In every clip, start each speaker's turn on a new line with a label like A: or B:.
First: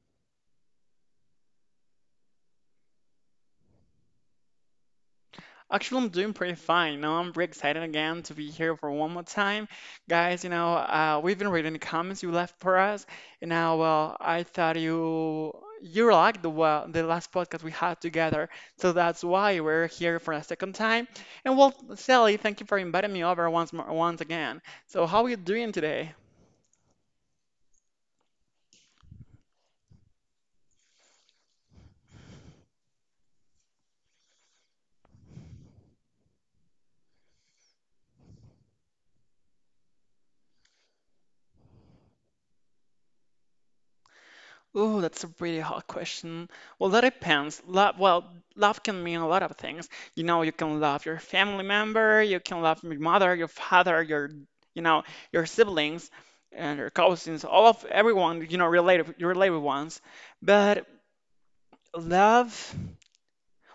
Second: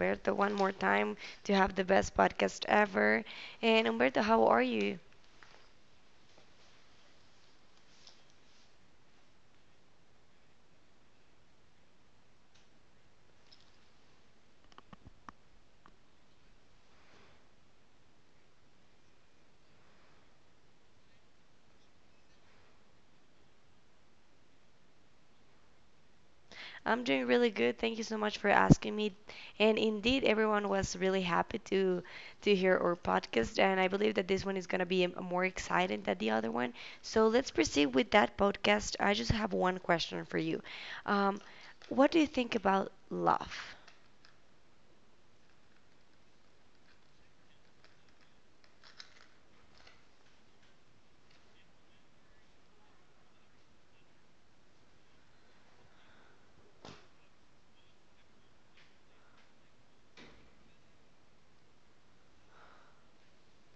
A: Umberto one more time to have the best podcast ever. And Umberto, how are you?
B: Actually, I'm doing pretty fine. Now I'm pretty excited again to be here for one more time. Guys, we've been reading the comments you left for us, and now, well, I thought you liked the last podcast we had together, so that's why we're here for a second time. And well, Sally, thank you for inviting me over once more, once again. So, how are you doing today?
A: I'm doing really good. Thank you so much for asking me. And indeed, everyone was really happy to hear our podcast. And I believe that this one is going to be more exciting than the other one. So let's proceed with that podcast. I just have one question for you. Um, what do you think about love?
B: Ooh, that's a pretty hard question. Well, that depends. Love, well, love can mean a lot of things. You know, you can love your family member, you can love your mother, your father, you know, your siblings and your cousins, all of everyone, related, your related ones. But love,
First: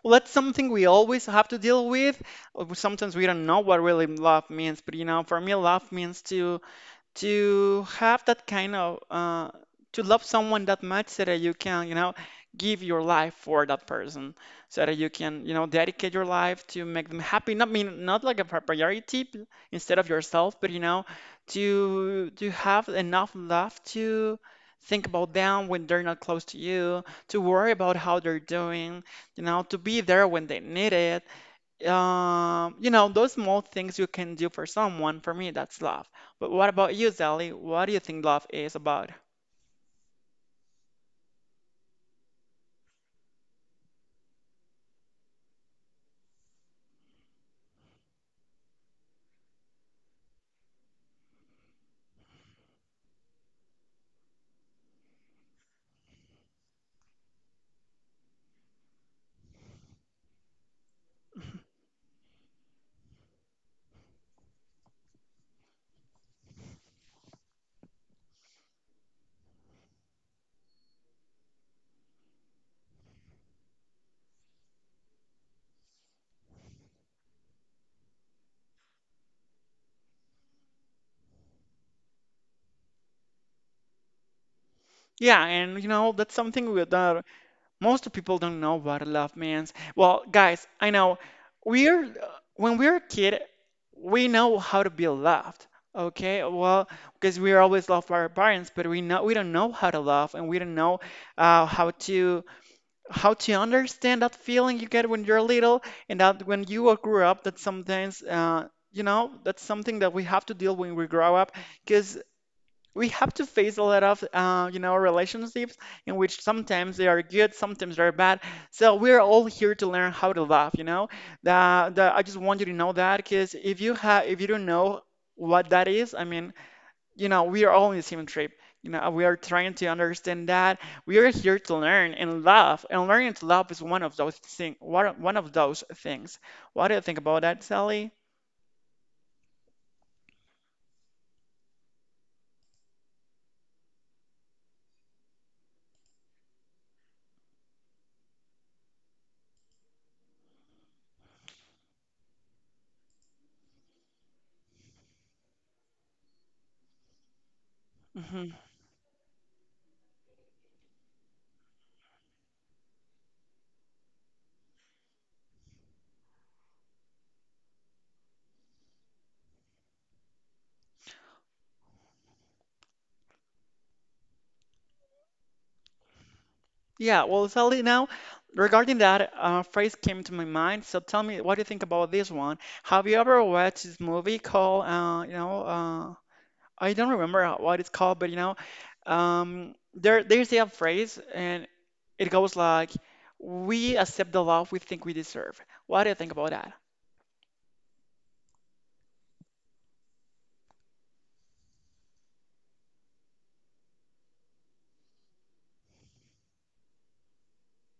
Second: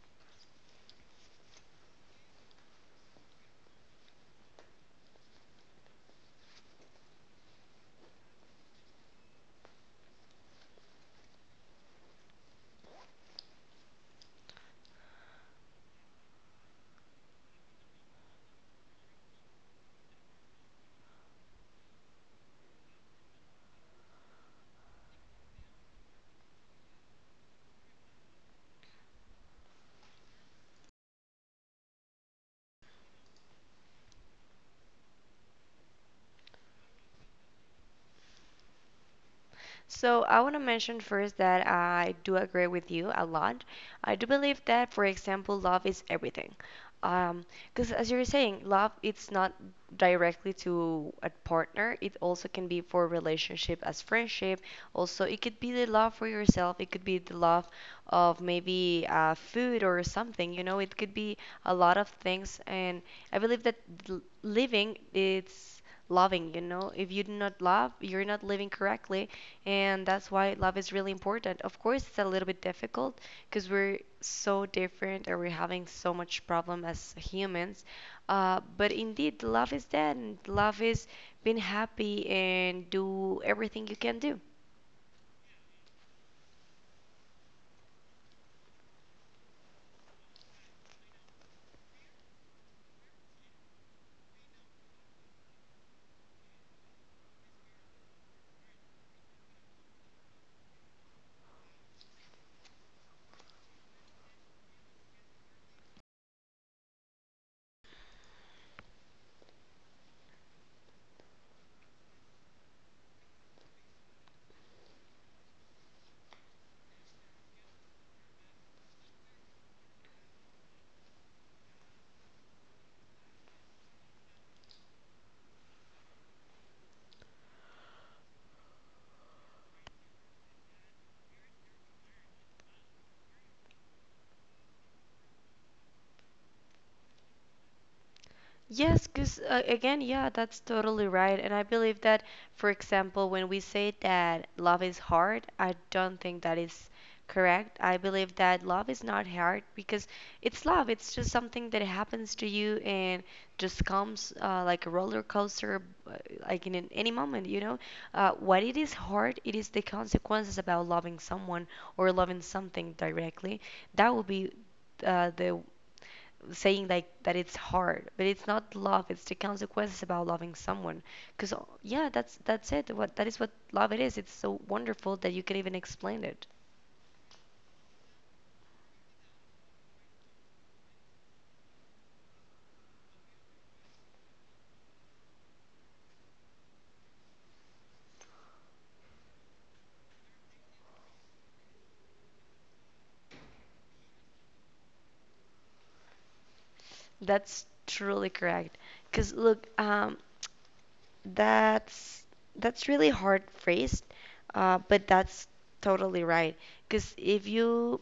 B: well, that's something we always have to deal with. Sometimes we don't know what really love means, but for me, love means to have that kind of to love someone that much so that you can give your life for that person so that you can dedicate your life to make them happy not mean not like a priority instead of yourself but to have enough love to think about them when they're not close to you to worry about how they're doing to be there when they need it those small things you can do for someone, for me, that's love. But what about you, Sally? What do you think love is about?
A: So I want to mention first that I do agree with you a lot. I do believe that, for example, love is everything. Um, Because as you were saying, love it's not directly to a partner. It also can be for relationship as friendship. Also, it could be the love for yourself. It could be the love of maybe food or something. You know, it could be a lot of things. And I believe that living it's loving. You know, if you do not love, you're not living correctly, and that's why love is really important. Of course, it's a little bit difficult because we're so different and we're having so much problem as humans. But indeed, love is that, and love is being happy and do everything you can do.
B: Yeah, and that's something that most people don't know what love means. Well, guys, I know we're when we're a kid, we know how to be loved. Okay, well, because we are always loved by our parents, but we know we don't know how to love, and we don't know uh, how to how to understand that feeling you get when you're little and that when you are grow up that sometimes that's something that we have to deal when we grow up because we have to face a lot of relationships in which sometimes they are good, sometimes they're bad. So we're all here to learn how to laugh. That, I just want you to know that because if you have if you don't know what that is, I mean, we are all on the same trip. You know, we are trying to understand that we are here to learn and love, and learning to love is one of those things. What do you think about that, Sally?
A: Yes, because again, yeah, that's totally right. And I believe that, for example, when we say that love is hard, I don't think that is correct. I believe that love is not hard because it's love. It's just something that happens to you and just comes like a roller coaster, like in an, any moment, you know?
B: Hmm.
A: What it is hard, it is the consequences about loving someone or loving something directly. That would be the saying like that it's hard, but it's not love, it's the consequences about loving someone because yeah, that's it, what that is, what love it is. It's so wonderful that you can even explain it.
B: Yeah, well, Sally, now regarding that phrase came to my mind. So tell me, what do you think about this one? Have you ever watched this movie called, I don't remember what it's called, but there's a phrase, and it goes like, we accept the love we think we deserve. What do you think about that?
A: That's truly correct because look, that's really hard phrased, but that's totally right. Because if you,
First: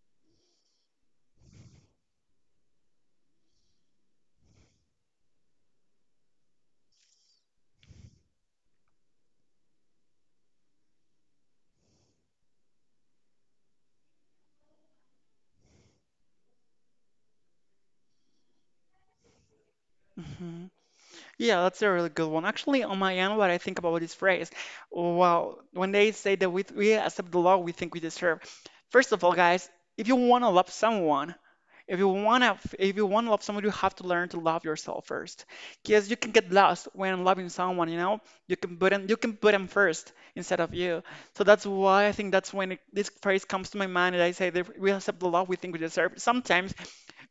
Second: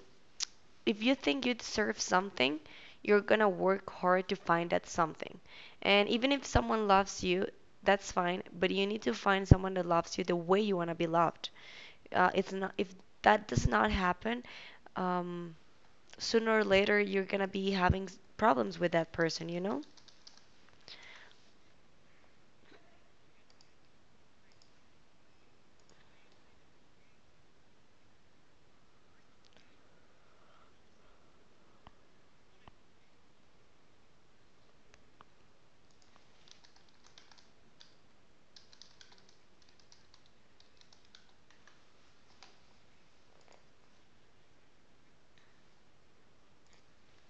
A: if you think you deserve something, you're gonna work hard to find that something. And even if someone loves you, that's fine, but you need to find someone that loves you the way you wanna be loved. It's not, if that does not happen, um, sooner or later you're gonna be having problems with that person, you know?
B: Hmm. Yeah, that's a really good one. Actually, on my end, what I think about this phrase, well, when they say that we accept the love we think we deserve, first of all, guys, if you want to love someone, if you wanna love someone, you have to learn to love yourself first. Because you can get lost when loving someone. You know, you can put them first instead of you. So that's why I think that's when this phrase comes to my mind, and I say that we accept the love we think we deserve. Sometimes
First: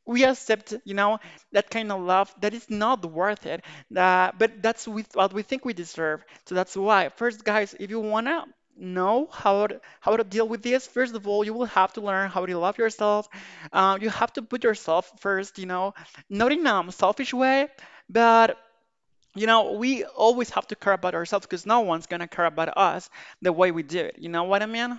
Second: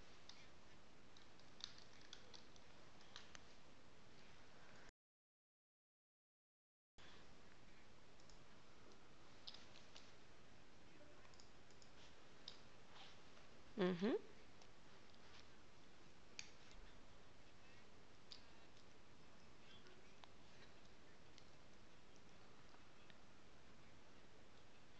B: we accept, that kind of love that is not worth it. But that's with what we think we deserve. So that's why, first, guys, if you wanna know how to deal with this, first of all, you will have to learn how to love yourself. You
A: Hmm.
B: have to put yourself first, not in a selfish way, but you know, we always have to care about ourselves because no one's gonna care about us the way we do it. You know what I mean?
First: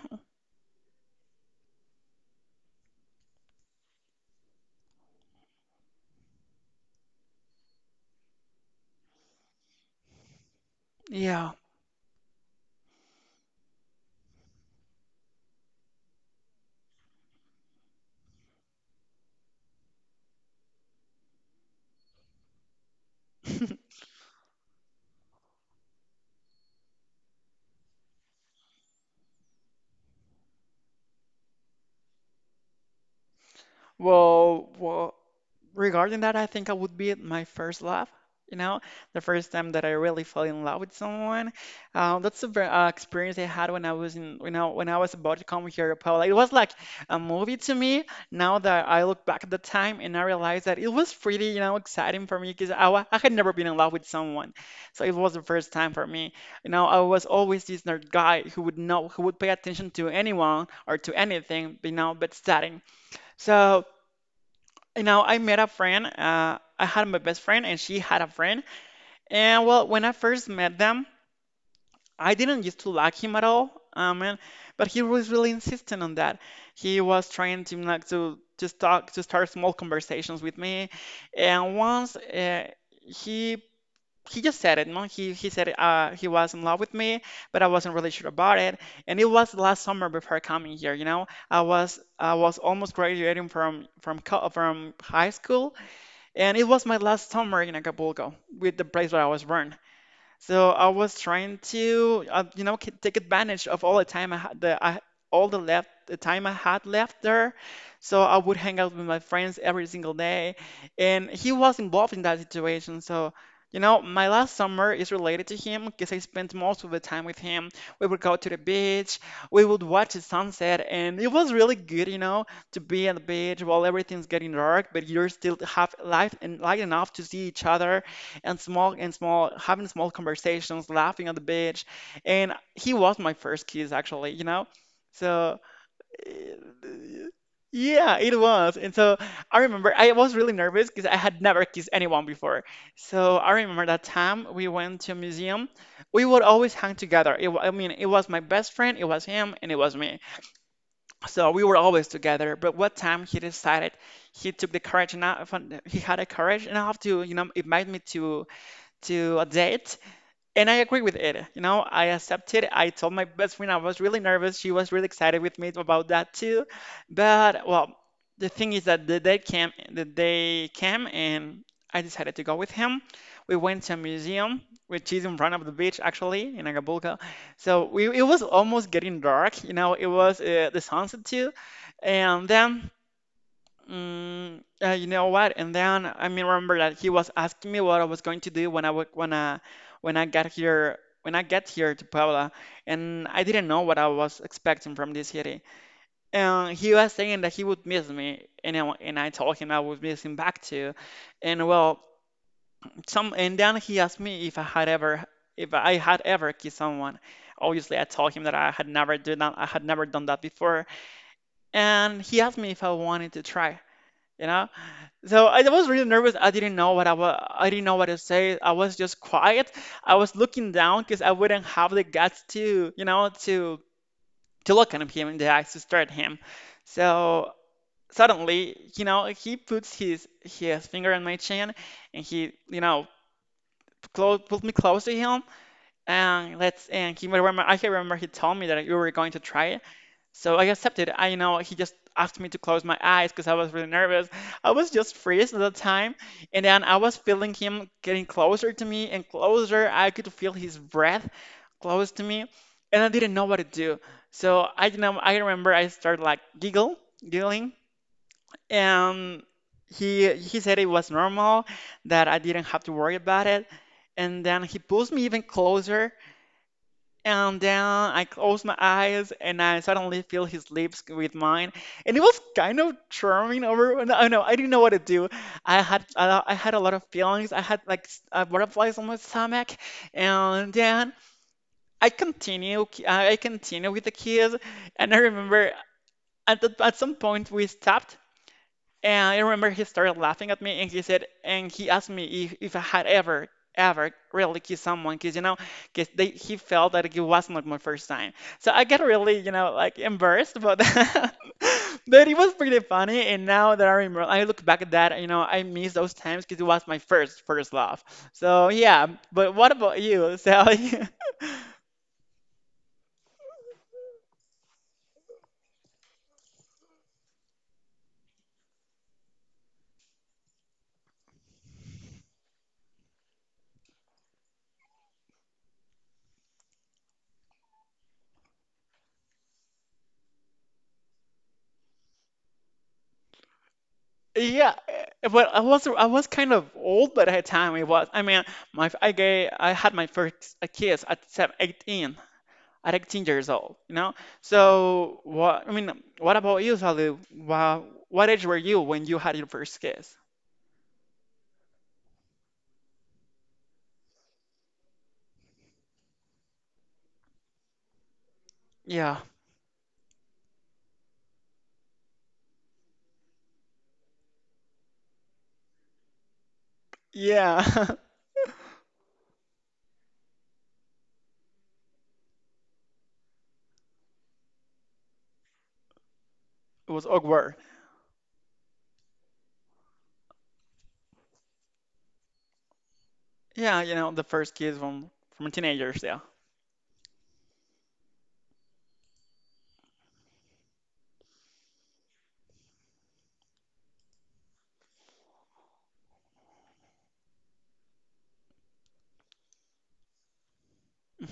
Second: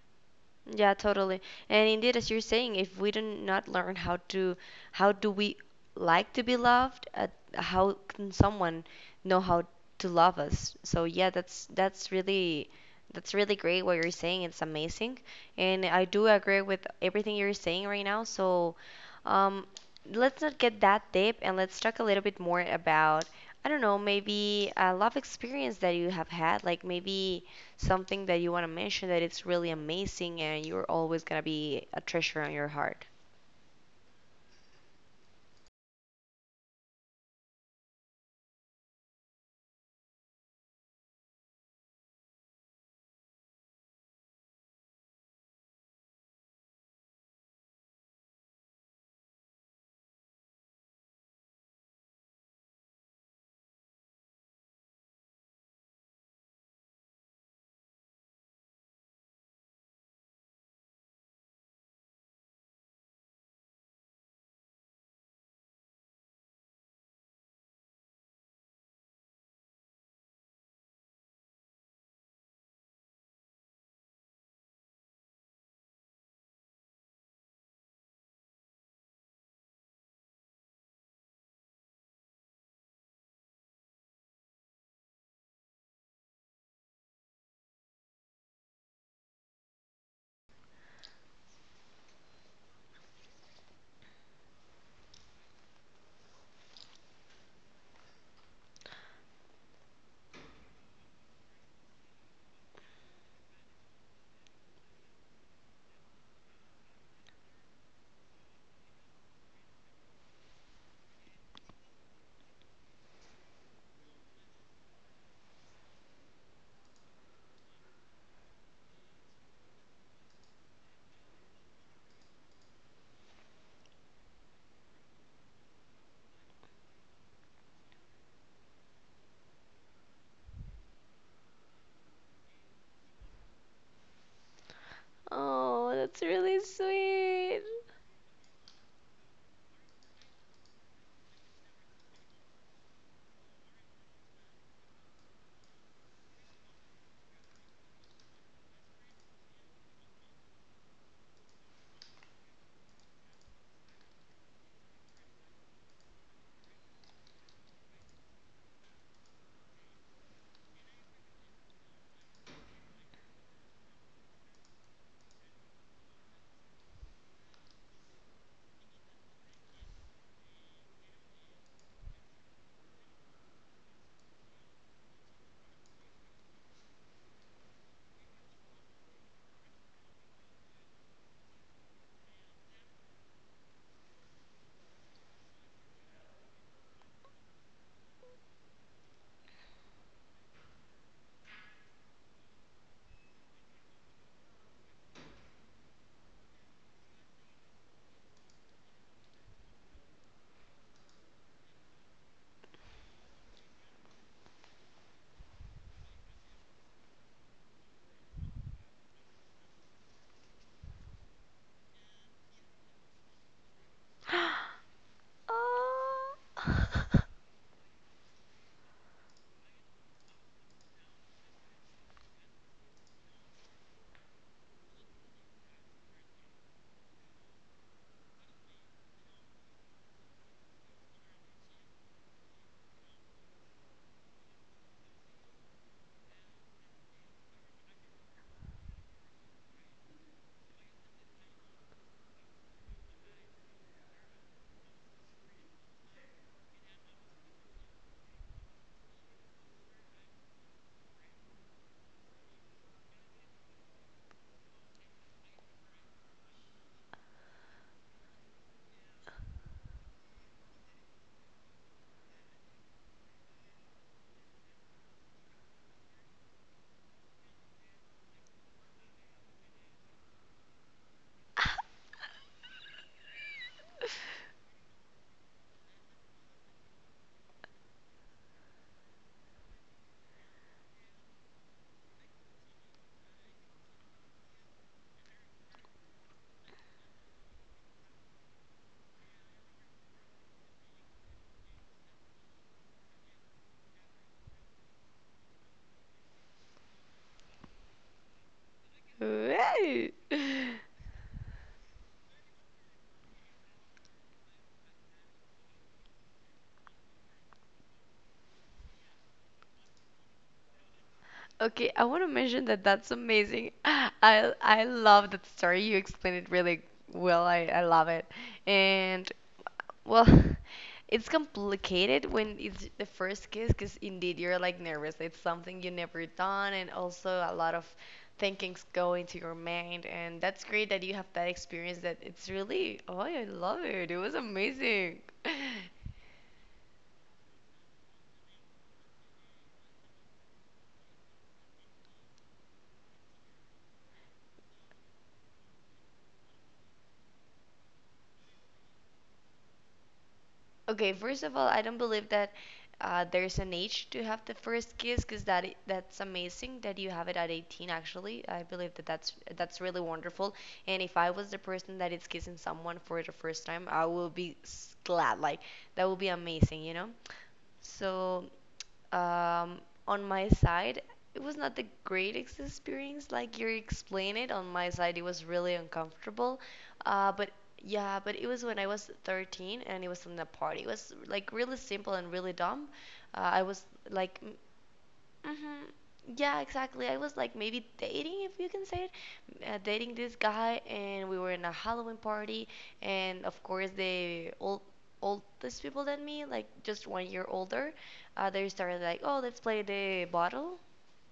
A: Yeah, totally. And indeed, as you're saying, if we do not learn how to, how do we like to be loved? How can someone know how to love us? So yeah,
B: Yeah.
A: that's really, that's really great what you're saying. It's amazing, and I do agree with everything you're saying right now. So, um, let's not get that deep, and let's talk a little bit more about, I don't know, maybe a love experience that you have had, like maybe something that you want to mention that it's really amazing and you're always going to be a treasure on your heart.
B: Well, regarding that, I think I would be at my first love. You know, the first time that I really fell in love with someone. That's the experience I had when I was when I was about to come here to Puebla. It was like a movie to me. Now that I look back at the time and I realize that it was pretty, exciting for me because I had never been in love with someone, so it was the first time for me. You know, I was always this nerd guy who would pay attention to anyone or to anything, but studying. So. And now I met a friend. I had my best friend, and she had a friend. And well, when I first met them, I didn't used to like him at all. But he was really insistent on that. He was trying to like to just talk to start small conversations with me. And once he he just said it, no? He said he was in love with me, but I wasn't really sure about it. And it was last summer before coming here. You know, I was almost graduating from high school, and it was my last summer in Acapulco with the place where I was born. So I was trying to, take advantage of all the time I had, the time I had left there. So I would hang out with my friends every single day, and he was involved in that situation. So, my last summer is related to him because I spent most of the time with him. We would go to the beach, we would watch the sunset, and it was really good, to be at the beach while everything's getting dark, but you're still have light enough to see each other and having small conversations, laughing on the beach. And he was my first kiss, actually, you know? So,
A: Oh, that's
B: eh,
A: really sweet.
B: yeah, it was. And so I remember I was really nervous because I had never kissed anyone before. So I remember that time we went to a museum. We would always hang together. I mean, it was my best friend, it was him, and it was me. So we were always together. But what time he decided he took the courage enough, he had a courage enough to, invite me to a date, and I agree with it. You know, I accepted. I told my best friend I was really nervous. She was really excited with me about that too. But well, the thing is that the date came, the day came, and I decided to go with him. We went to a museum, which is in front of the beach actually in Acapulco. So it was almost getting dark, it was the sunset too. And then you know what? And then, I mean, remember that he was asking me what I was going to do when I got here when I get here to Puebla, and I didn't know what I was expecting from this city. And he was saying that he would miss me, and I told him I would miss him back too. And well, some and then he asked me if I had ever kissed someone. Obviously, I told him that I had never done that. I had never done that before, and he asked me if I wanted to try. You know. So I was really nervous. I didn't know what I
A: Oh.
B: was. I didn't know what to say. I was just quiet. I was looking down because I wouldn't have the guts to, you know, to look at him in the eyes to stare at him. So suddenly, he puts his finger on my chin, and he, pulled me close to him. And he remember. I can remember he told me that you were going to try it. So I accepted. I you know He just asked me to close my eyes because I was really nervous. I was just freeze at the time, and then I was feeling him getting closer to me and closer. I could feel his breath close to me, and I didn't know what to do. So I you know I remember I started like giggling, and he said it was normal that I didn't have to worry about it. And then he pulls me even closer, and then I closed my eyes and I suddenly feel his lips with mine. And it was kind of charming over. I know, I didn't know what to do. I had a lot of feelings. I had like butterflies on my stomach. And then I continue with the kiss, and I remember at some point we stopped, and I remember he started laughing at me, and he asked me if I had ever really kissed someone because he felt that it was not my first time. So I get really, like
A: Right.
B: embarrassed about that. But it was pretty funny. And now that I remember, I look back at that, I miss those times because it was my first love. So yeah, but what about you, Sally?
A: Okay, I want to mention that that's amazing. I love that story. You explained it really well. I love it. And well, it's complicated when it's the first kiss because indeed you're like nervous. It's something you never done, and also a lot of thinkings go into your mind. And that's great that you have that experience. That it's really, oh, I love it. It was
B: Yeah,
A: amazing.
B: eh, but I was kind of old by that time. It was I mean, my I gay I had my first kiss at 18 years old. You know, so what I mean, what about you, Salu? Wow, what age were you when you had your first kiss?
A: Okay, first of all, I don't believe that there's an age to have the first kiss because that's amazing that you have it at 18 actually. I believe that
B: Yeah,
A: that's really wonderful. And if I was the person that is kissing someone for the first time, I will be glad. Like, that will be amazing, you know?
B: yeah,
A: So um, on my side, it was not the greatest experience. Like you explain it, on my side, it was really uncomfortable.
B: it was
A: But
B: awkward.
A: yeah, but it was when I was 13 and it was in a party. It was like really simple and really dumb. I
B: Yeah,
A: was
B: you know the
A: like m-
B: first kiss from
A: Hmm.
B: teenagers. Yeah.
A: Yeah, exactly. I was like maybe dating, if you can say it, dating this guy, and we were in a Halloween party, and of course the oldest people than me, like just 1 year older, they started like, oh, let's play the bottle,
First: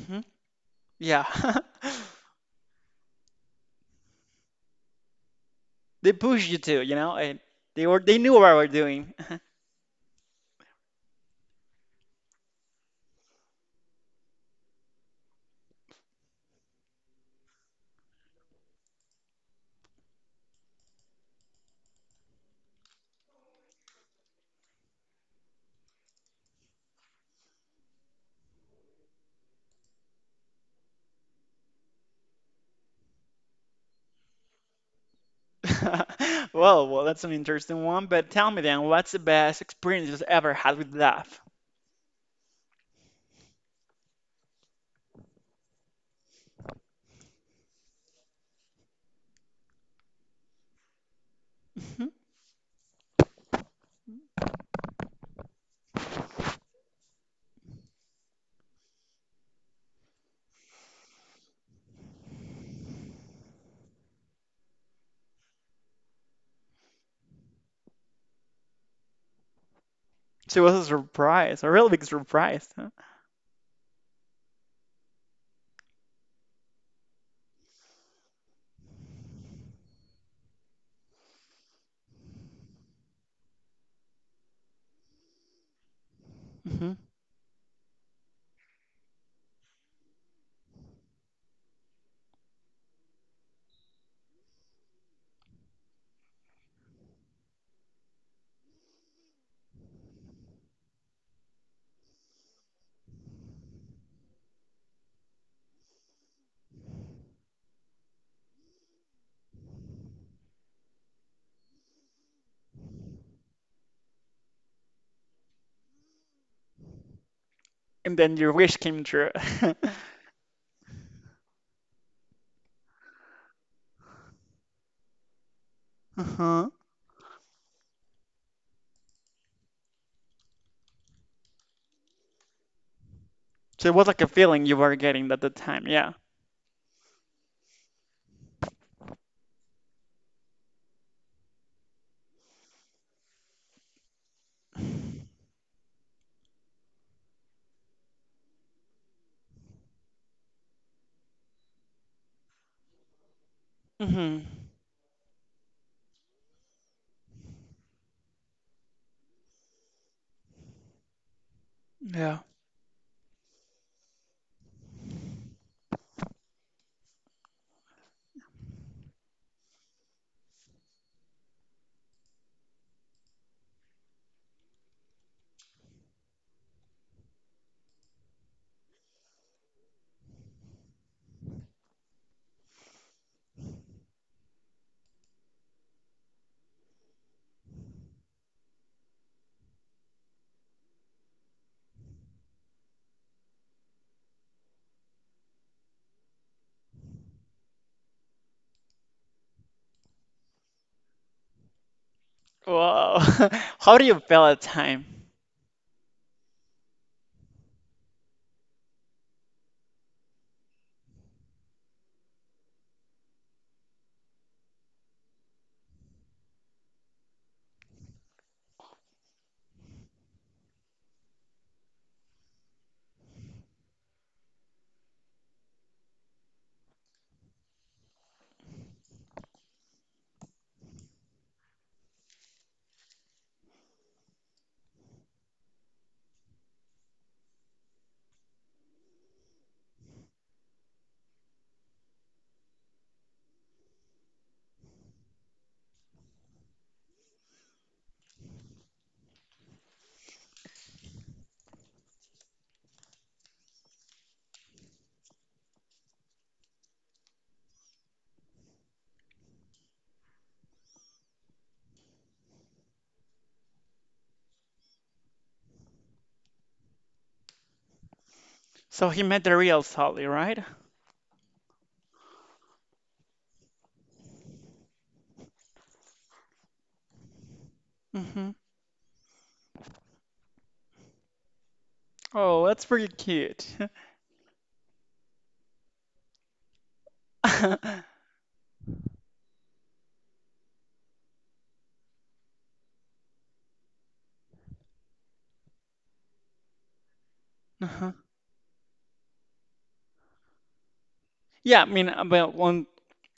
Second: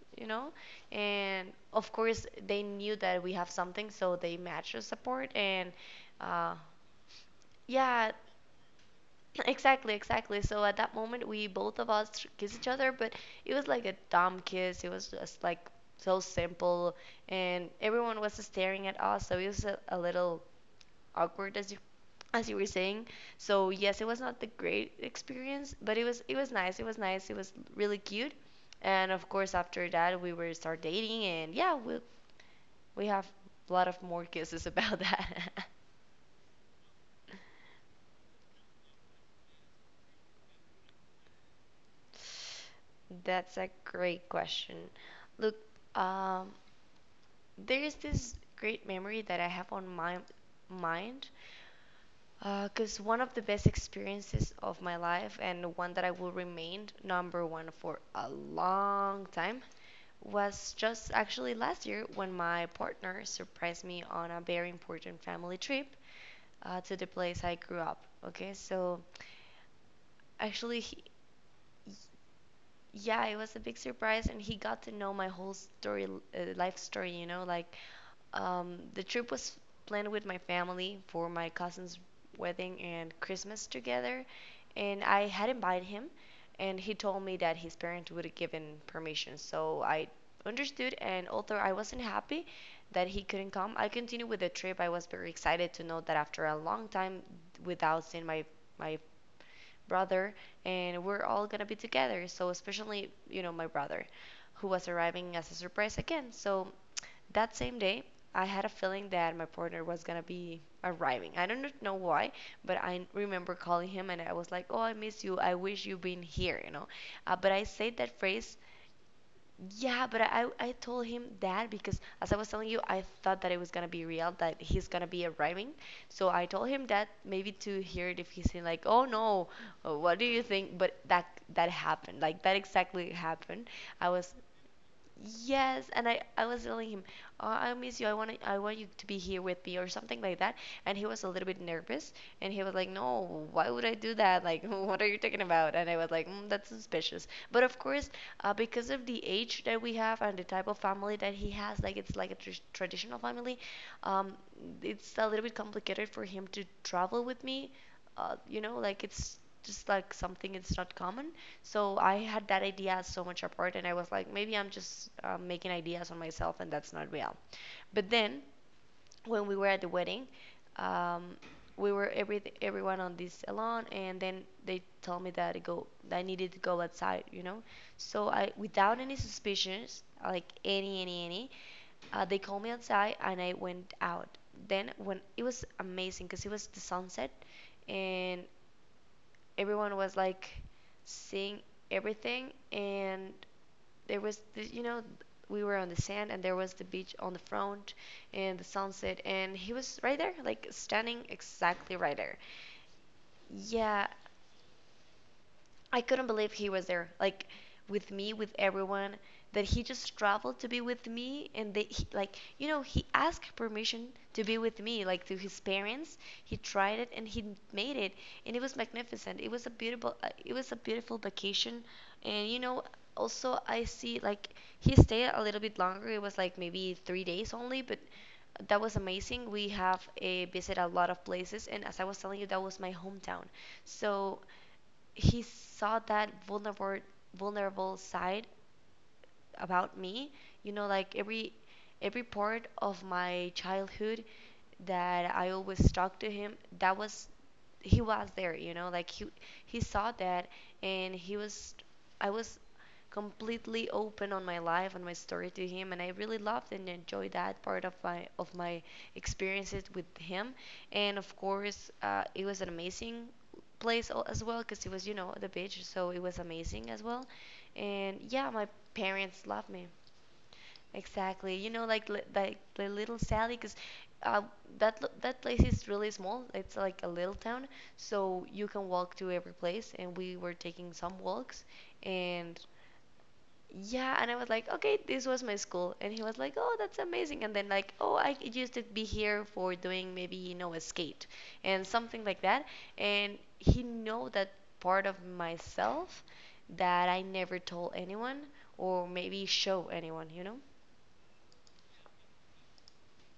B: Hmm.
A: you know,
B: Yeah.
A: and of course they knew that we have something, so they matched us support, and
B: They push
A: uh,
B: you to, and they were
A: yeah.
B: they knew what I were doing.
A: Exactly, exactly. So at that moment, we both of us kiss each other, but it was like a dumb kiss. It was just like so simple, and everyone was staring at us, so it was a little awkward, as you were saying. So yes, it was not the great experience, but it was nice. It was nice. It was really cute, and of course after that we were start dating, and yeah, we have a lot of more kisses about that.
B: Well, well, that's an interesting one, but tell me then, what's the best experience you've ever had with love?
A: That's a great question. Look, um, There is this great memory that I have on my mind
B: Hmm.
A: because one of the best experiences of my life and one that I will remain number one for a long time was just actually last year when my partner surprised me on a very important family trip to the place I grew up. Okay, so
B: It was
A: actually,
B: a surprise, a real big surprise, huh?
A: yeah, it was a big surprise, and he got to know my whole story, life story, you know, like. The trip was planned with my family for my cousin's wedding and Christmas together, and I had invited him, and he
B: Hmm.
A: told me that his parents would have given permission. So I understood, and although I wasn't happy that he couldn't come, I continued with the trip. I was very excited to know that after a long time without seeing my brother, and we're all gonna be together. So especially, you know, my brother, who was arriving as a surprise again. So that same day, I had a feeling that my partner was gonna be arriving. I don't know why, but I remember calling him and I was like, "Oh, I miss you. I wish you'd been here," you know. But I said
B: And
A: that
B: then your
A: phrase,
B: wish came true.
A: yeah, but I told him that because as I was telling you, I thought that it was gonna be real that he's gonna be arriving. So I
B: Uh-huh.
A: told him that maybe to hear it if he's saying like, "Oh no, what do you think?" But that that happened. Like that exactly happened.
B: So it was
A: I
B: like a
A: was
B: feeling you were getting at the time,
A: Yes, and
B: yeah.
A: I was telling him, oh, I miss you. I want you to be here with me or something like that. And he was a little bit nervous, and he was like, No, why would I do that? Like, what are you talking about? And I was like, mm, that's suspicious. But of course, because of the age that we have and the type of family that he has, like it's like a tr traditional family, um,
B: Hmm.
A: it's a little bit complicated for him to travel with me. You know, like it's just like something, it's not common. So I
B: Yeah.
A: had that idea so much apart, and I was like, maybe I'm just making ideas on myself, and that's not real. But then, when we were at the wedding, um, we were everyone on this salon, and then they told me that I needed to go outside, you know. So I, without any suspicions, like any, they called me outside, and I went out. Then when it was amazing, cause it was the sunset, and everyone was like seeing everything, and there was the, you know, we were on the sand and there was the beach on the front and the sunset, and he was right there like standing exactly right there.
B: Wow. How do
A: Yeah,
B: you feel at the time?
A: I couldn't believe he was there, like with me, with everyone, that he just traveled to be with me. And they, he, like, you know, he asked permission to be with me, like to his parents. He tried it and he made it, and it was magnificent. It was a beautiful, it was a beautiful vacation. And you know, also I see like he stayed a little bit longer. It was like maybe 3 days only, but that was amazing. We have visited a lot of places, and as I was telling you, that was my hometown. So he saw that vulnerable side about me, you know, like every part of my childhood that I always talked to him, that was he was there, you know, like he saw that. And he was I was completely open on my life and my story to him, and I really loved and enjoyed that part of my experiences with him. And of course, it was an amazing place as well, because it was, you know, the beach, so it was amazing as well. And yeah, my
B: So he met
A: parents
B: the
A: loved
B: real
A: me
B: Sally, right?
A: exactly, you know, like like the little Sally, because uh, that that place is really small. It's like a little town, so
B: Hmm.
A: you can walk to every place, and we were taking some walks. And
B: Oh, that's pretty cute.
A: yeah, and I was like, okay, this was my school. And he was like, oh, that's amazing. And then, like, oh, I used to be here for doing maybe, you know, a skate and something like that. And he know that part of myself that I never told
B: Uh-huh.
A: anyone or maybe show anyone, you know?
B: Yeah, I mean, well,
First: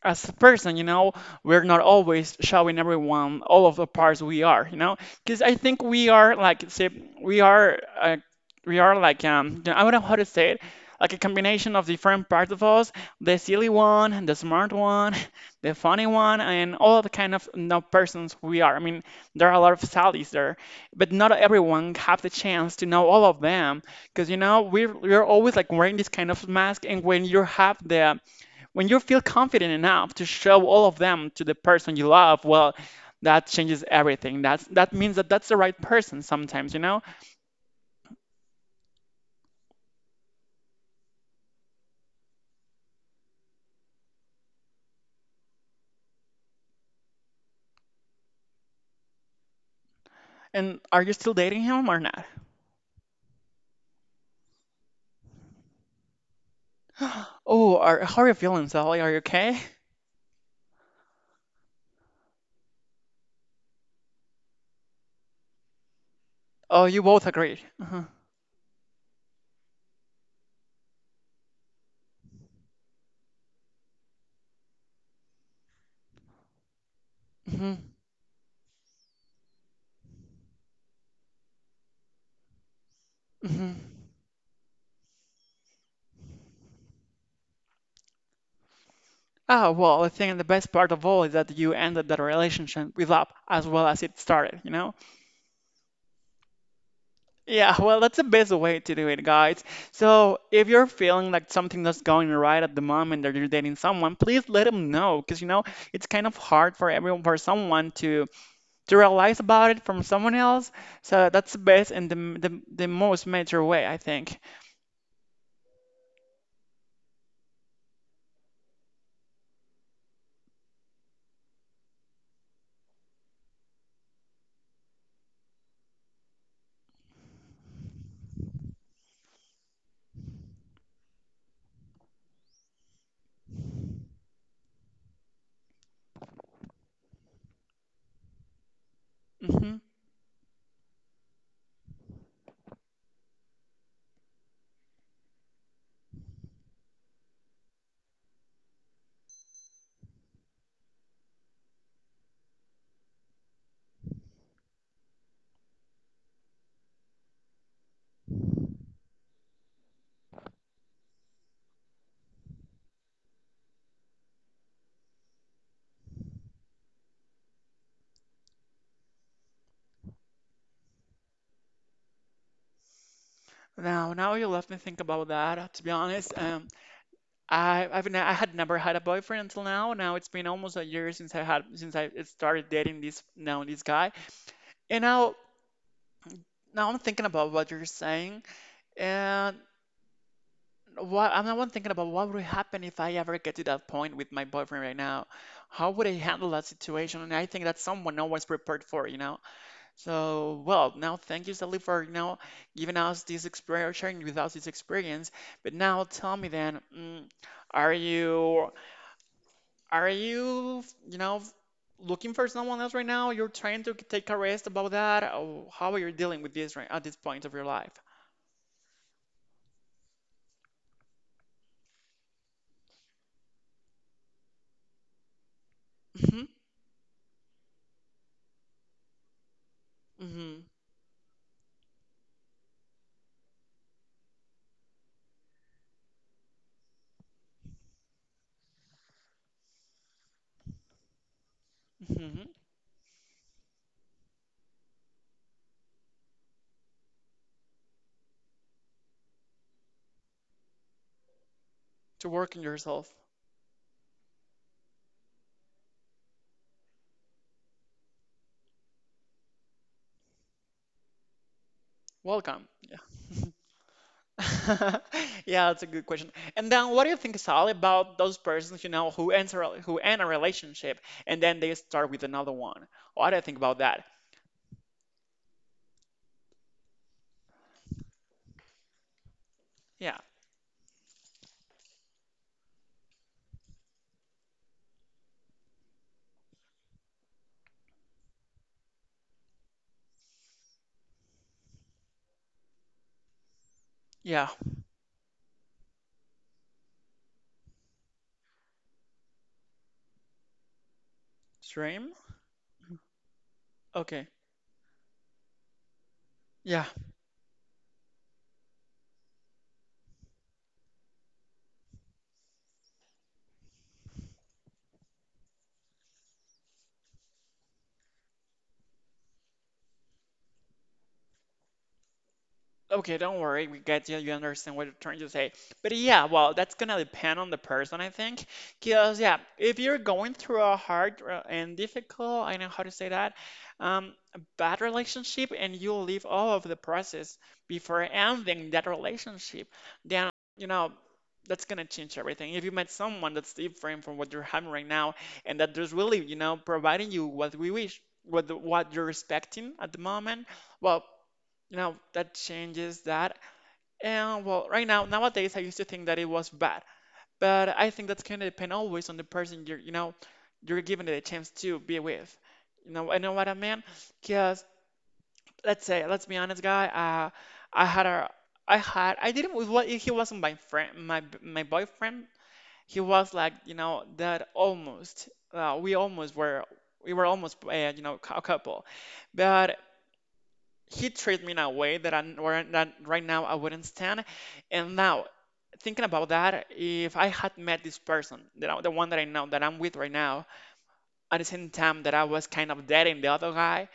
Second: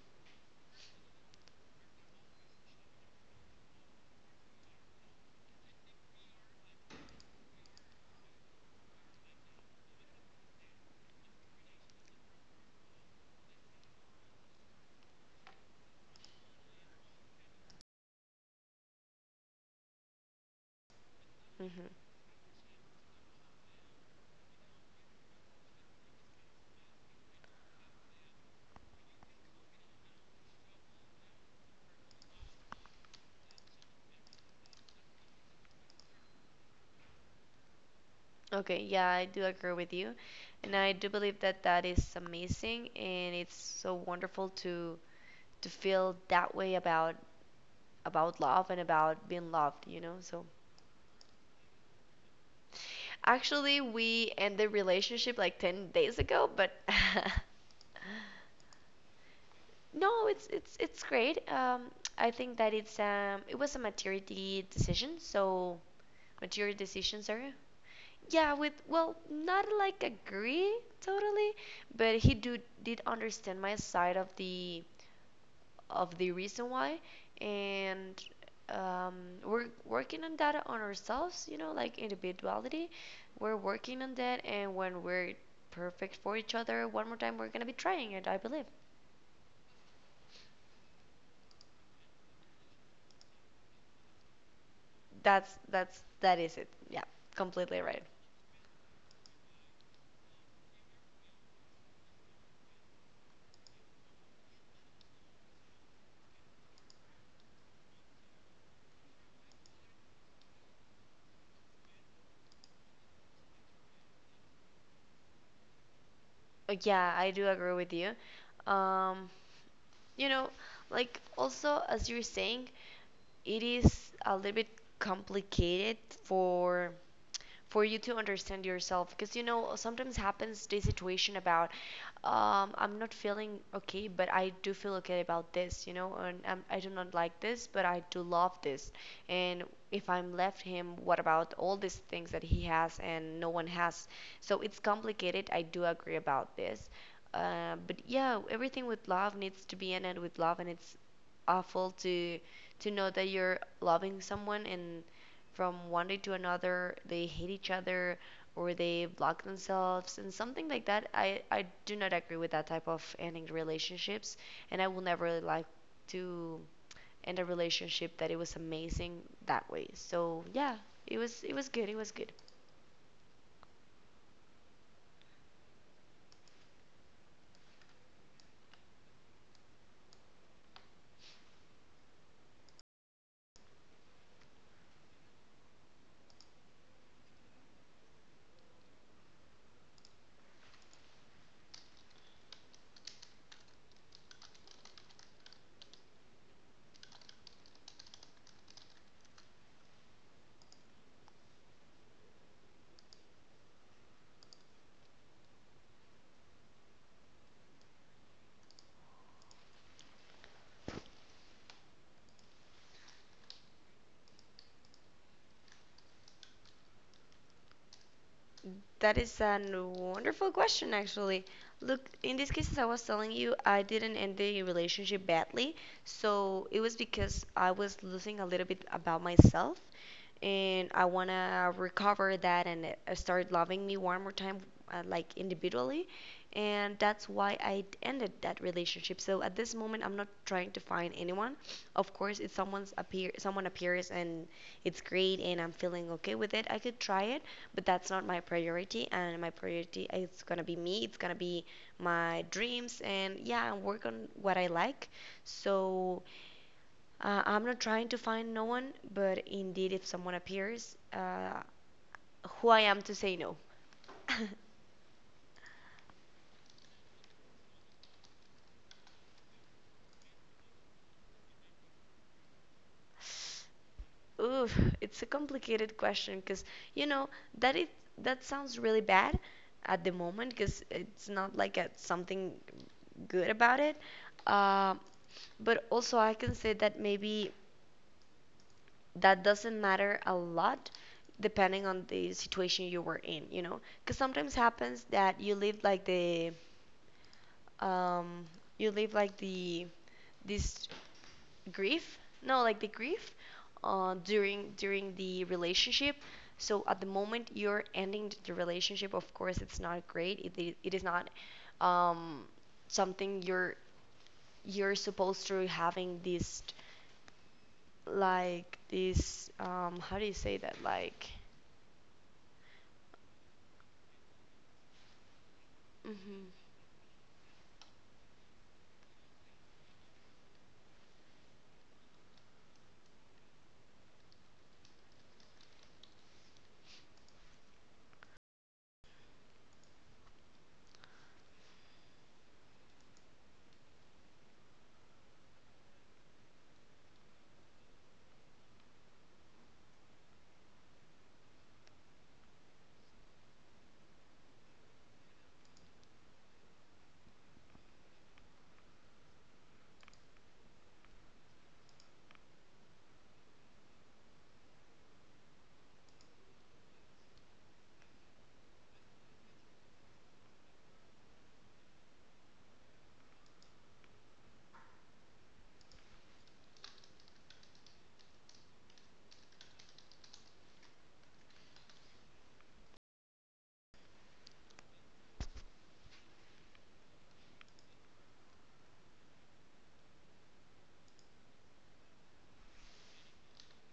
B: as a person, you know, we're not always showing everyone all of the parts we are, you know, because I think we are like, say, we are, uh, we are like, I don't know how to say it, like a combination of different parts of us, the silly one, the smart one, the funny one, and all the kind of, persons we are. I mean, there are a lot of Sallys there, but not
A: Hmm.
B: everyone have the chance to know all of them because, we're always like wearing this kind of mask, and when you have the when you feel confident enough to show all of them to the person you love, well, that changes everything. That means that that's the right person sometimes, you know?
A: Okay, yeah, I do agree with you. And I do believe that that is amazing, and it's so wonderful to feel that way about love and about being loved, you know? So,
B: And are you still dating him or not?
A: actually, we ended relationship like 10 days ago, but
B: Oh, how are you feeling, Sally? Are you okay?
A: no, it's great. I think that it was a maturity decision, so mature
B: Oh, you both
A: decisions are
B: agree. Uh-huh.
A: yeah, with, well, not like agree totally, but he do did understand my side of the reason why.
B: Hmm.
A: And um, we're working on that, on ourselves, you know, like individuality. We're
B: Hmm.
A: working on that, and when we're perfect for each other one more time, we're gonna be trying it, I believe.
B: Ah, well, I think the best part of all is that you ended that relationship with love as well as it started, you know?
A: That is it, yeah,
B: Yeah,
A: completely
B: well,
A: right.
B: that's the best way to do it, guys. So if you're feeling like something that's going right at the moment that you're dating someone, please let them know, because, it's kind of hard for everyone, for someone to realize about it from someone else. So that's the best and the most major way, I think.
A: Yeah, I do agree with you. um you know, like also, as you're saying, it is a little bit complicated for for you to understand yourself, because you know sometimes happens the situation about, I'm not feeling okay, but I do feel okay about this, you know, and I do not like this, but I do love this. And
B: Hmm.
A: if I'm left him, what about all these things that he has and no one has? So it's complicated, I do agree about this. But yeah, everything with love needs to be ended with love, and it's awful to know that you're loving someone, and from one day to another they hate each other or they block themselves and something like that. I do not agree with that type of ending relationships, and I will never really like to end a relationship that it was amazing that way. So yeah, it was, it was good.
B: Now you left me think about that. To be honest, I I've ne I had never had a boyfriend until now. Now it's been almost a year since I had since I started dating this guy. And now Now I'm thinking about what you're saying, and what I'm now I'm thinking about what would happen if I ever get to that point with my boyfriend right now. How would I handle that situation? And I think that's someone always prepared for. So, well, now thank you, Sally, for giving us this experience, sharing with us this experience. But now tell me then, are you are you you know looking for someone else right now? You're trying to take a rest about that, or how are you dealing with this right at this point of your life?
A: That is a wonderful question, actually. Look, in these cases, I was telling you, I didn't end the relationship badly,
B: Mm-hmm.
A: so it was because I was losing a little bit about myself,
B: Hmm.
A: and I want to recover that, and start loving me one more time, like individually. And that's why I ended that relationship. So at this moment, I'm not trying to find anyone. Of course,
B: Hmm.
A: if, someone appears and it's great, and I'm feeling okay with it, I could try it. But that's not my priority, and my priority is gonna be me. It's gonna be
B: To
A: my
B: work on
A: dreams,
B: yourself.
A: and yeah, and work on what I like. So I'm not trying to find no one, but indeed, if someone appears,
B: Welcome.
A: who I
B: Yeah.
A: am to say no.
B: Yeah, that's a good question. And then what do you think, Sally, about those persons, you know, who end a relationship and then they start with another one? What do you think about that?
A: Oof, it's a complicated question, because you know that it that sounds really bad at the
B: Yeah.
A: moment, because it's not like a, something good about it. Uh, but also, I can say that maybe that doesn't matter a lot, depending on the situation you were in, you know, because
B: Yeah.
A: sometimes happens that you live like the um you leave like the this
B: Dream?
A: grief, no, like the grief,
B: Okay.
A: during the relationship.
B: Yeah.
A: So at the moment you're ending the relationship, of course it's not great. It is not um something you're supposed to having this, like this, how do you say that, like.
B: Okay, don't worry. We get you. You understand what you're trying to say. But yeah,
A: Mhm.
B: well, that's gonna depend on the person, I think. Because yeah, if you're going through a hard, and difficult, I know how to say that, um, bad relationship, and you leave all of the process before ending that relationship, then, you know that's gonna change everything. If you met someone that's different from what you're having right now, and that there's really, providing you what we wish, what you're expecting at the moment, well, that changes that. And well, right now, nowadays, I used to think that it was bad, but I think that's gonna depend always on the person you're you know you're given it a chance to be with. You know, I know what I mean. Because let's say, let's be honest, guy. I had a I had I didn't with what he wasn't my friend, my boyfriend. He was like that almost. uh, we almost were we were almost, a couple, but he treated me in a way that right now I wouldn't stand. And now thinking about that, if I had met this person, the one that I know that I'm with right now, at the same time that I was kind of dating the other guy,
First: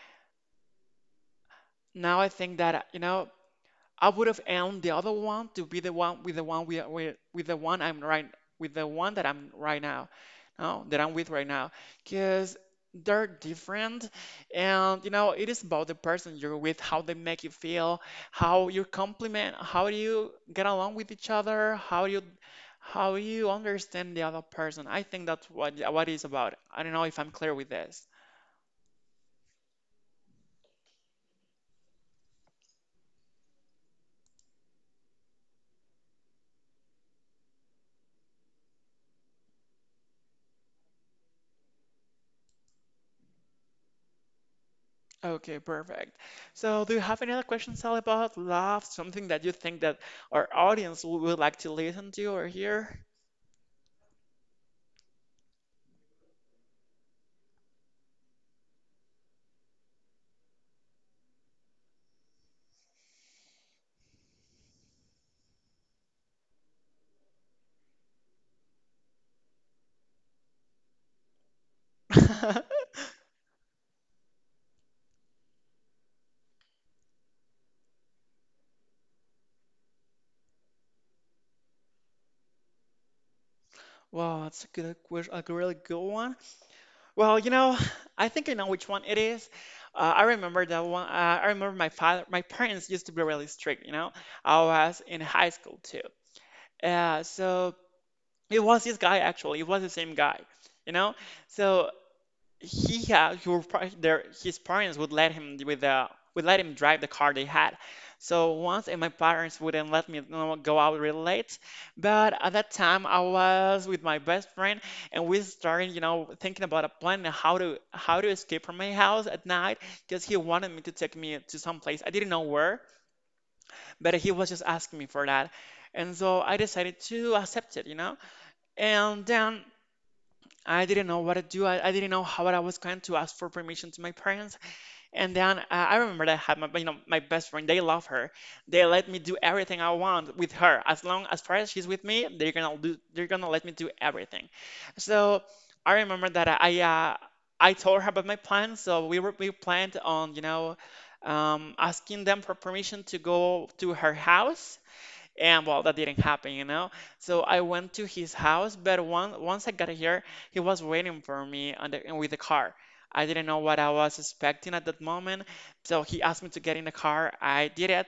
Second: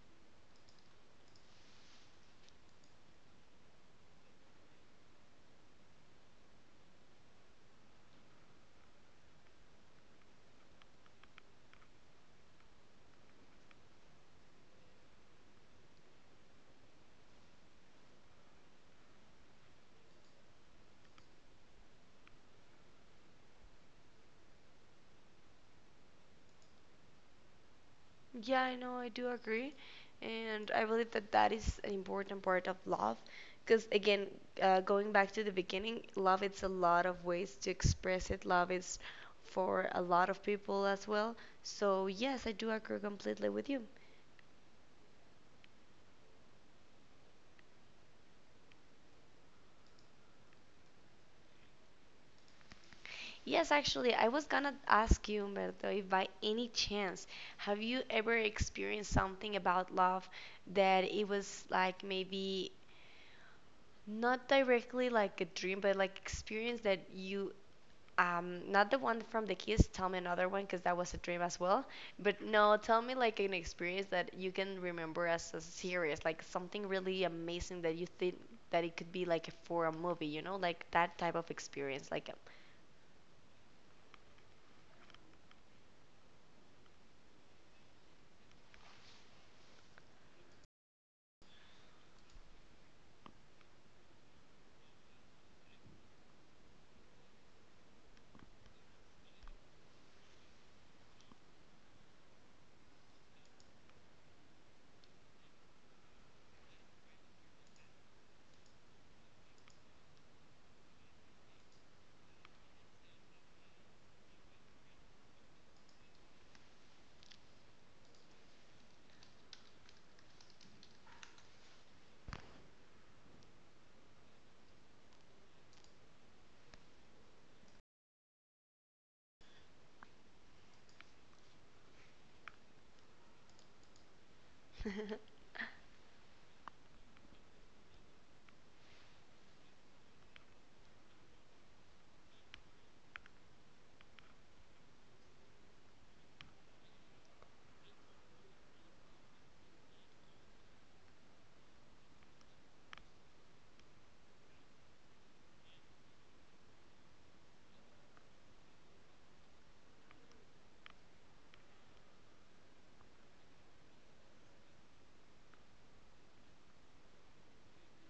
B: now I think that I would have owned the other one to be the one with the one we are with the one I'm right, with the one that I'm right now, no, that I'm with right now, because they're different. And it is about the person you're with, how they make you feel, how you compliment, how you get along with each other, how you understand the other person. I think that's what it's about. I don't know if I'm clear with this.
A: Yeah, I know, I do agree. And I believe that that is an important part of love. Because again, going back to the beginning, love it's a lot of ways to express it. Love is for a lot of people as well. So yes, I do agree completely with you.
B: Okay, perfect. So do you have any other questions, Sally, about love? Something that you think that our audience would like to listen to or hear?
A: Yes, actually, I was gonna ask you, Humberto, if by any chance have you ever experienced something about love that it was like maybe not directly like a dream, but like experience that you not the one from the kiss. Tell me another one, because that was a dream as well. But no, tell me like an experience that you can remember as a series, like something really amazing that you think that it could be like for a movie, you know, like that type of experience, like.
B: Wow, that's a good question, a really good one. Well, I think I know which one it is. I remember that one. I remember my parents used to be really strict. I was in high school too. So it was this guy actually. It was the same guy, you know. So he had your par- their his parents would let him drive the car they had. So once, and my parents wouldn't let me, go out really late. But at that time, I was with my best friend, and we started thinking about a plan and how to escape from my house at night, because he wanted me to take me to some place I didn't know where, but he was just asking me for that, and so I decided to accept it. And then I didn't know what to do. I didn't know how I was going to ask for permission to my parents. And then, I remember that I had my best friend. They love her. They let me do everything I want with her. As long as far as she's with me, they're gonna do. They're gonna let me do everything. So I remember that I told her about my plan. So we planned on asking them for permission to go to her house, and well, that didn't happen. So I went to his house, but once I got here, he was waiting for me with the car. I didn't know what I was expecting at that moment, so he asked me to get in the car. I did it,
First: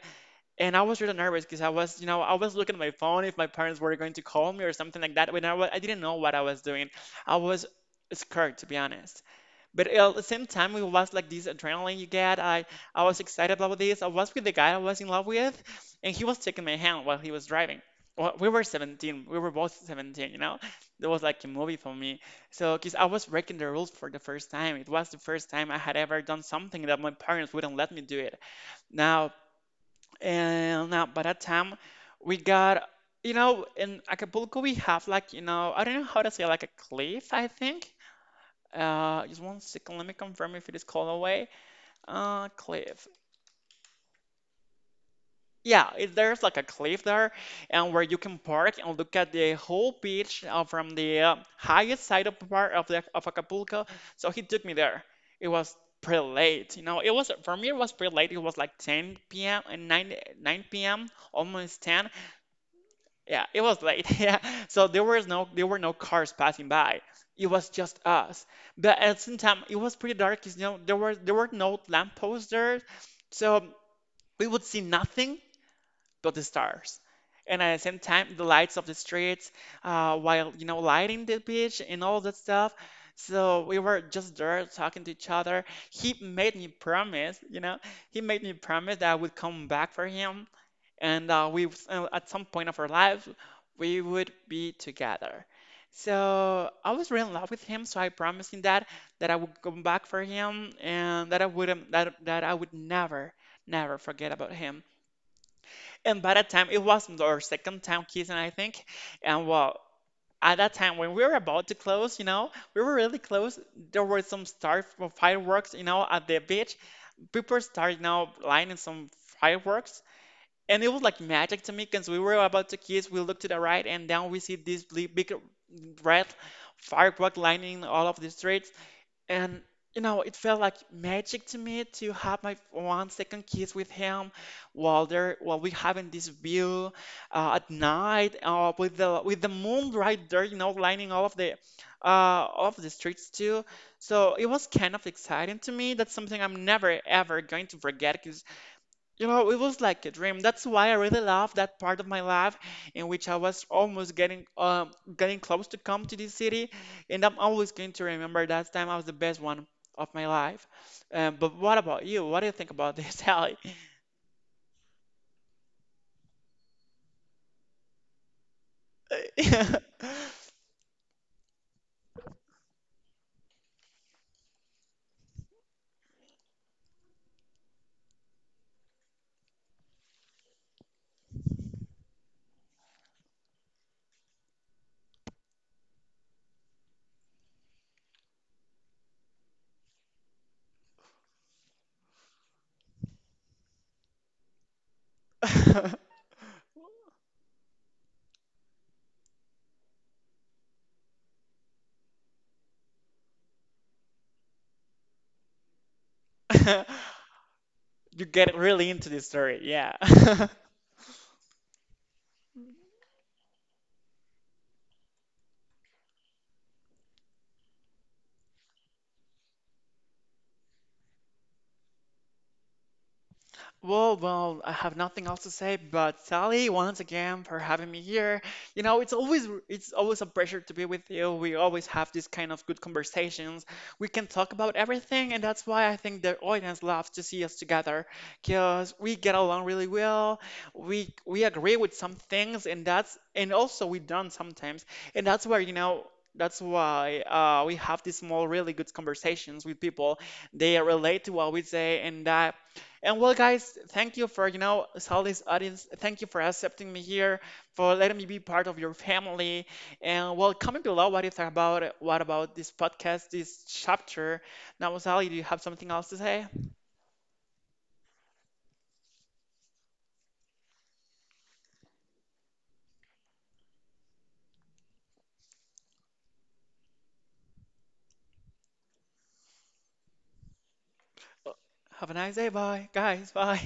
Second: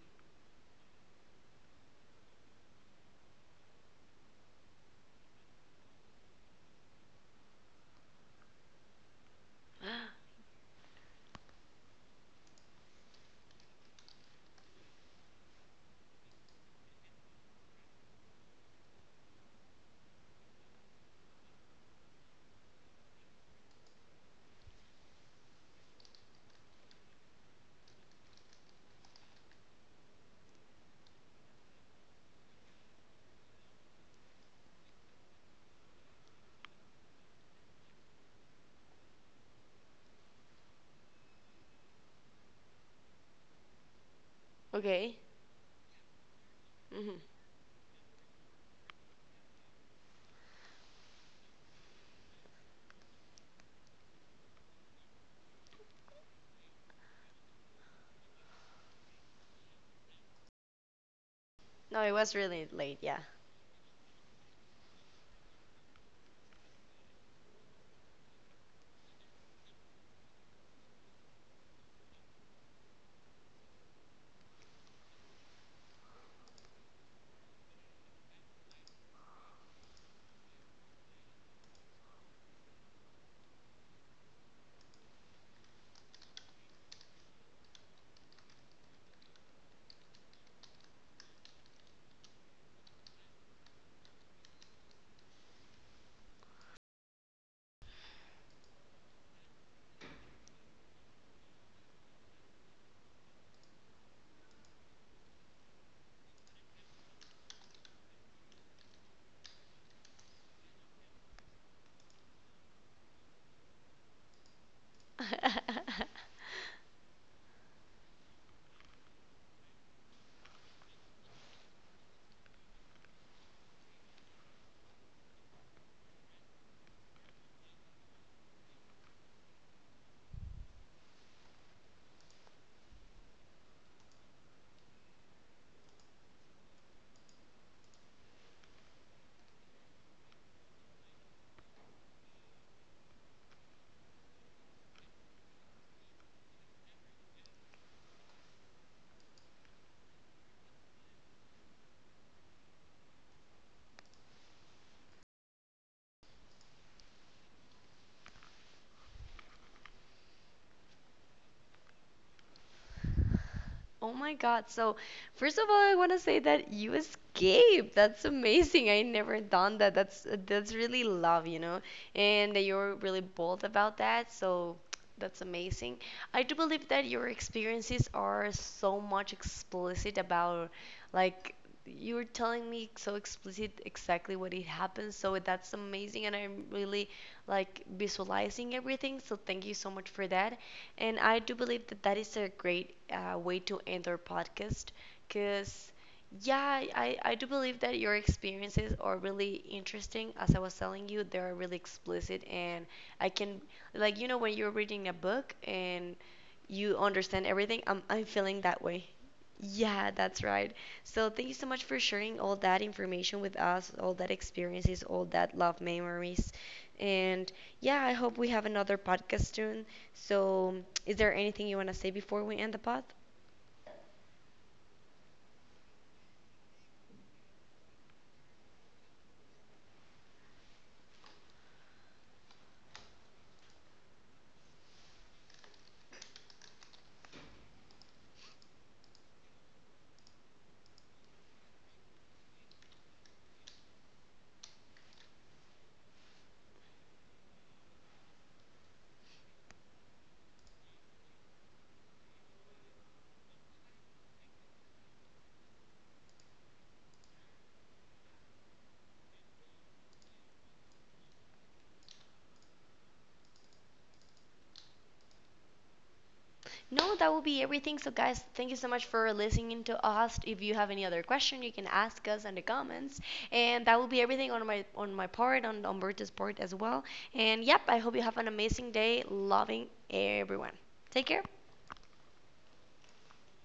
B: and I was really nervous because I was looking at my phone if my parents were going to call me or something like that. But I didn't know what I was doing. I was scared, to be honest. But at the same time, it was like this adrenaline you get. I was excited about this. I was with the guy I was in love with, and he was taking my hand while he was driving. Well, we were 17. We were both 17. It was like a movie for me. So, because I was breaking the rules for the first time. It was the first time I had ever done something that my parents wouldn't let me do it. Now, and now by that time, we got. In Acapulco, we have like, I don't know how to say, like a cliff, I think. Just one second. Let me confirm if it is called away. Cliff.
A: Okay.
B: Yeah, there's like a cliff
A: Hmm.
B: there, and where you can park and look at the whole beach from the highest side of part of the of Acapulco. So he took me there. It was pretty late. It was for me, it was pretty late. It was like 10 p.m. and 9 p.m. almost
A: No,
B: 10.
A: it was really late. Yeah.
B: Yeah, it was late. Yeah. So there were no cars passing by. It was just us. But at the same time, it was pretty dark 'cause, there were no lampposts there. So we would see nothing but the stars. And at the same time, the lights of the streets, while lighting the beach and all that stuff. So we were just there talking to each other. He made me promise, you know, he made me promise that I would come back for him, and we at some point of our lives we would be together. So I was really in love with him, so I promised him that I would come back for him, and that I would never forget about him. And by that time, it was our second time kissing, I think. And well, at that time when we were about to close, we were really close. There were some start for fireworks, at the beach. People started, lighting some fireworks, and it was like magic to me because we were about to kiss. We looked to the right, and down we see this big, big red firework lining all of the streets. And it felt like magic to me to have my one second kiss with him, while we having this view at night, with the moon right there, lining all of the uh, streets too. So it was kind of exciting to me. That's something I'm never ever going to forget because, it was like a dream. That's why I really love that part of my life, in which I was almost getting getting close to come to this city, and I'm always going to remember that time I was the best one of my life. But what about you? What do you think about this, Sally?
A: Oh my God. So, first of all, I want to say that you escaped. That's amazing. I never done that. That's really love, you know, and that you're really bold about that. So, that's amazing. I do believe that your experiences are so much explicit about, like, you were telling me so explicit exactly what it happened. So that's amazing, and I'm really like visualizing everything. So thank you so much for that. And I do believe that that is a great way to end our podcast, because, yeah, I do believe that your experiences are really interesting. As I was telling you, they are really explicit. And I can, like, you know, when you're reading a book and you understand everything,
B: You
A: I'm
B: get
A: feeling that
B: really
A: way.
B: into this story, yeah.
A: Yeah, that's right. So thank you so much for sharing all that information with us, all that experiences, all that love memories. And yeah, I hope we have another podcast soon. So, is there anything you want to say before we end the pod?
B: Well, I have nothing else to say, but Sally, once again for having me here. It's always a pleasure to be with you. We always have these kind of good conversations. We can talk about everything, and that's why I think the audience loves to see us together, because we get along really well. We agree with some things, and also we don't sometimes, and that's where. That's why we have these small, really good conversations with people. They relate to what we say, and well, guys, thank you for, Sally's audience. Thank you for accepting me here, for letting me be part of your family. And well, comment below what you thought about it, what about this podcast, this chapter. Now, Sally, do you have something else to say?
A: No, that will be everything. So, guys, thank you so much for listening to us. If you have any other question, you can ask us in the comments. And that will be everything on my part, on Umberto's part as well. And yep, I hope you have an amazing day, loving everyone. Take care.
B: Have a nice day. Bye, guys. Bye.